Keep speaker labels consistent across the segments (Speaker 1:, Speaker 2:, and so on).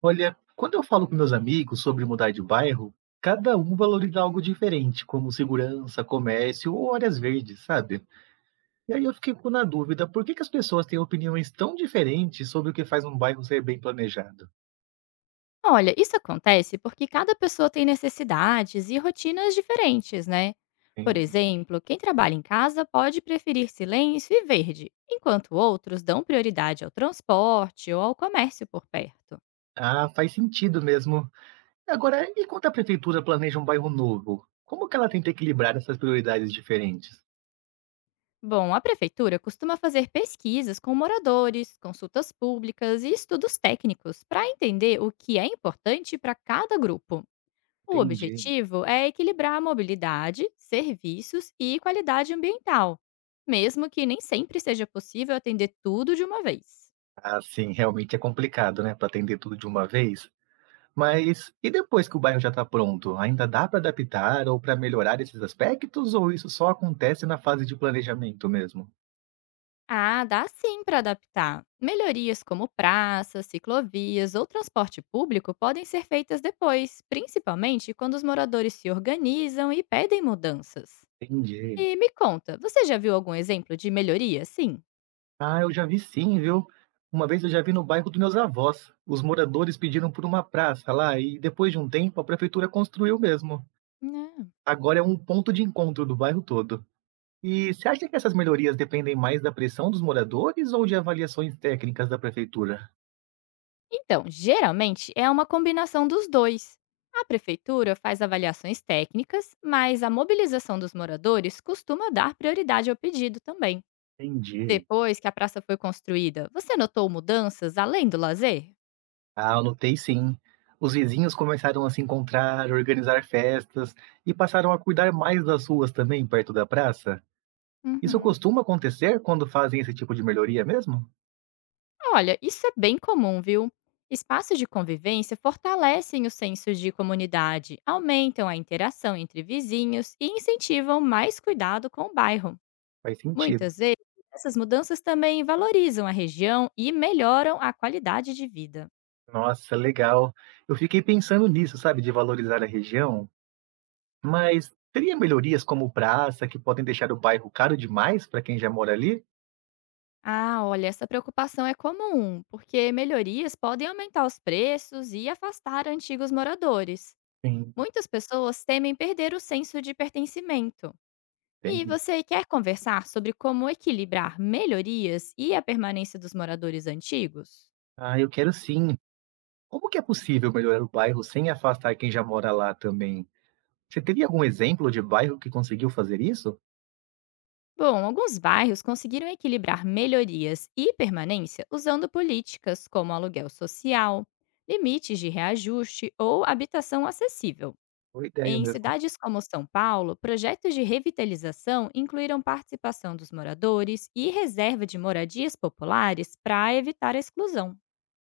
Speaker 1: Olha, quando eu falo com meus amigos sobre mudar de bairro, cada um valoriza algo diferente, como segurança, comércio ou áreas verdes, sabe? E aí eu fico na dúvida, por que que as pessoas têm opiniões tão diferentes sobre o que faz um bairro ser bem planejado?
Speaker 2: Olha, isso acontece porque cada pessoa tem necessidades e rotinas diferentes, né? Por
Speaker 1: Hein?
Speaker 2: exemplo, quem trabalha em casa pode preferir silêncio e verde, enquanto outros dão prioridade ao transporte ou ao comércio por perto.
Speaker 1: Ah, faz sentido mesmo. Agora, e quando a prefeitura planeja um bairro novo? Como que ela tenta equilibrar essas prioridades diferentes?
Speaker 2: Bom, a prefeitura costuma fazer pesquisas com moradores, consultas públicas e estudos técnicos para entender o que é importante para cada grupo. O
Speaker 1: Entendi.
Speaker 2: objetivo é equilibrar a mobilidade, serviços e qualidade ambiental, mesmo que nem sempre seja possível atender tudo de uma vez.
Speaker 1: Ah, sim, realmente é complicado, né, para atender tudo de uma vez. Mas e depois que o bairro já está pronto, ainda dá para adaptar ou para melhorar esses aspectos, ou isso só acontece na fase de planejamento mesmo?
Speaker 2: Ah, dá sim para adaptar. Melhorias como praças, ciclovias ou transporte público podem ser feitas depois, principalmente quando os moradores se organizam e pedem mudanças.
Speaker 1: Entendi.
Speaker 2: E me conta, você já viu algum exemplo de melhoria? Sim.
Speaker 1: Ah, eu já vi sim, viu? Uma vez eu já vi no bairro dos meus avós. Os moradores pediram por uma praça lá e depois de um tempo a prefeitura construiu mesmo. Agora é um ponto de encontro do bairro todo. E você acha que essas melhorias dependem mais da pressão dos moradores ou de avaliações técnicas da prefeitura?
Speaker 2: Então, geralmente é uma combinação dos dois. A prefeitura faz avaliações técnicas, mas a mobilização dos moradores costuma dar prioridade ao pedido também.
Speaker 1: Entendi.
Speaker 2: Depois que a praça foi construída, você notou mudanças além do lazer?
Speaker 1: Ah, eu notei sim. Os vizinhos começaram a se encontrar, organizar festas e passaram a cuidar mais das ruas também perto da praça. Isso
Speaker 2: Uhum.
Speaker 1: costuma acontecer quando fazem esse tipo de melhoria mesmo?
Speaker 2: Olha, isso é bem comum, viu? Espaços de convivência fortalecem o senso de comunidade, aumentam a interação entre vizinhos e incentivam mais cuidado com o bairro.
Speaker 1: Faz sentido.
Speaker 2: Muitas vezes, essas mudanças também valorizam a região e melhoram a qualidade de vida.
Speaker 1: Nossa, legal. Eu fiquei pensando nisso, sabe, de valorizar a região, mas teria melhorias como praça que podem deixar o bairro caro demais para quem já mora ali?
Speaker 2: Ah, olha, essa preocupação é comum, porque melhorias podem aumentar os preços e afastar antigos moradores.
Speaker 1: Sim,
Speaker 2: Muitas pessoas temem perder o senso de pertencimento. E
Speaker 1: entendo.
Speaker 2: você quer conversar sobre como equilibrar melhorias e a permanência dos moradores antigos?
Speaker 1: Ah, eu quero sim. Como que é possível melhorar o bairro sem afastar quem já mora lá também? Você teria algum exemplo de bairro que conseguiu fazer isso?
Speaker 2: Bom, alguns bairros conseguiram equilibrar melhorias e permanência usando políticas como aluguel social, limites de reajuste ou habitação acessível.
Speaker 1: Boa ideia
Speaker 2: Em
Speaker 1: mesmo.
Speaker 2: cidades como São Paulo, projetos de revitalização incluíram participação dos moradores e reserva de moradias populares para evitar a exclusão.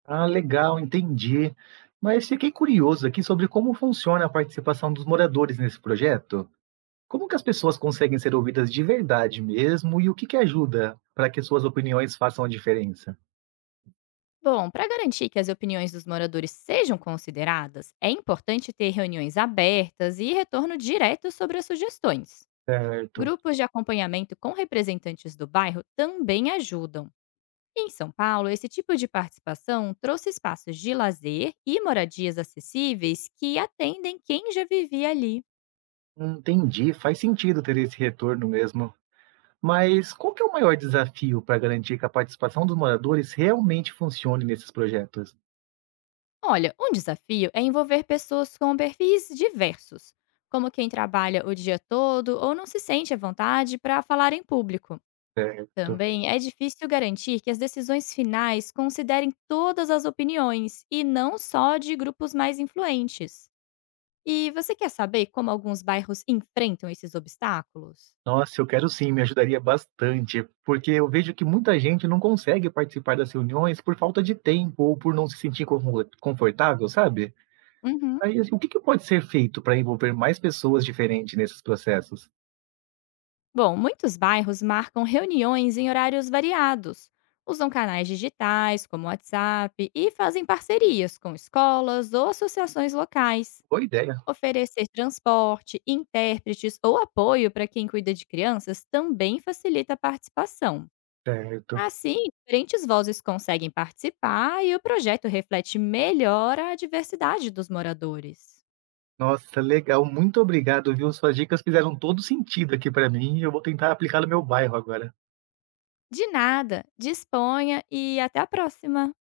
Speaker 1: Ah, legal, entendi. Mas fiquei curioso aqui sobre como funciona a participação dos moradores nesse projeto. Como que as pessoas conseguem ser ouvidas de verdade mesmo e o que que ajuda para que suas opiniões façam a diferença?
Speaker 2: Bom, para garantir que as opiniões dos moradores sejam consideradas, é importante ter reuniões abertas e retorno direto sobre as sugestões.
Speaker 1: Certo.
Speaker 2: Grupos de acompanhamento com representantes do bairro também ajudam. Em São Paulo, esse tipo de participação trouxe espaços de lazer e moradias acessíveis que atendem quem já vivia ali.
Speaker 1: Entendi, faz sentido ter esse retorno mesmo. Mas qual que é o maior desafio para garantir que a participação dos moradores realmente funcione nesses projetos?
Speaker 2: Olha, um desafio é envolver pessoas com perfis diversos, como quem trabalha o dia todo ou não se sente à vontade para falar em público.
Speaker 1: Certo.
Speaker 2: Também é difícil garantir que as decisões finais considerem todas as opiniões e não só de grupos mais influentes. E você quer saber como alguns bairros enfrentam esses obstáculos?
Speaker 1: Nossa, eu quero sim, me ajudaria bastante, porque eu vejo que muita gente não consegue participar das reuniões por falta de tempo ou por não se sentir confortável, sabe?
Speaker 2: Uhum.
Speaker 1: Aí, assim, o que que pode ser feito para envolver mais pessoas diferentes nesses processos?
Speaker 2: Bom, muitos bairros marcam reuniões em horários variados, usam canais digitais como WhatsApp e fazem parcerias com escolas ou associações locais.
Speaker 1: Boa ideia.
Speaker 2: Oferecer transporte, intérpretes ou apoio para quem cuida de crianças também facilita a participação.
Speaker 1: Certo.
Speaker 2: Assim, diferentes vozes conseguem participar e o projeto reflete melhor a diversidade dos moradores.
Speaker 1: Nossa, legal. Muito obrigado, viu? Suas dicas fizeram todo sentido aqui para mim e eu vou tentar aplicar no meu bairro agora.
Speaker 2: De nada, disponha e até a próxima.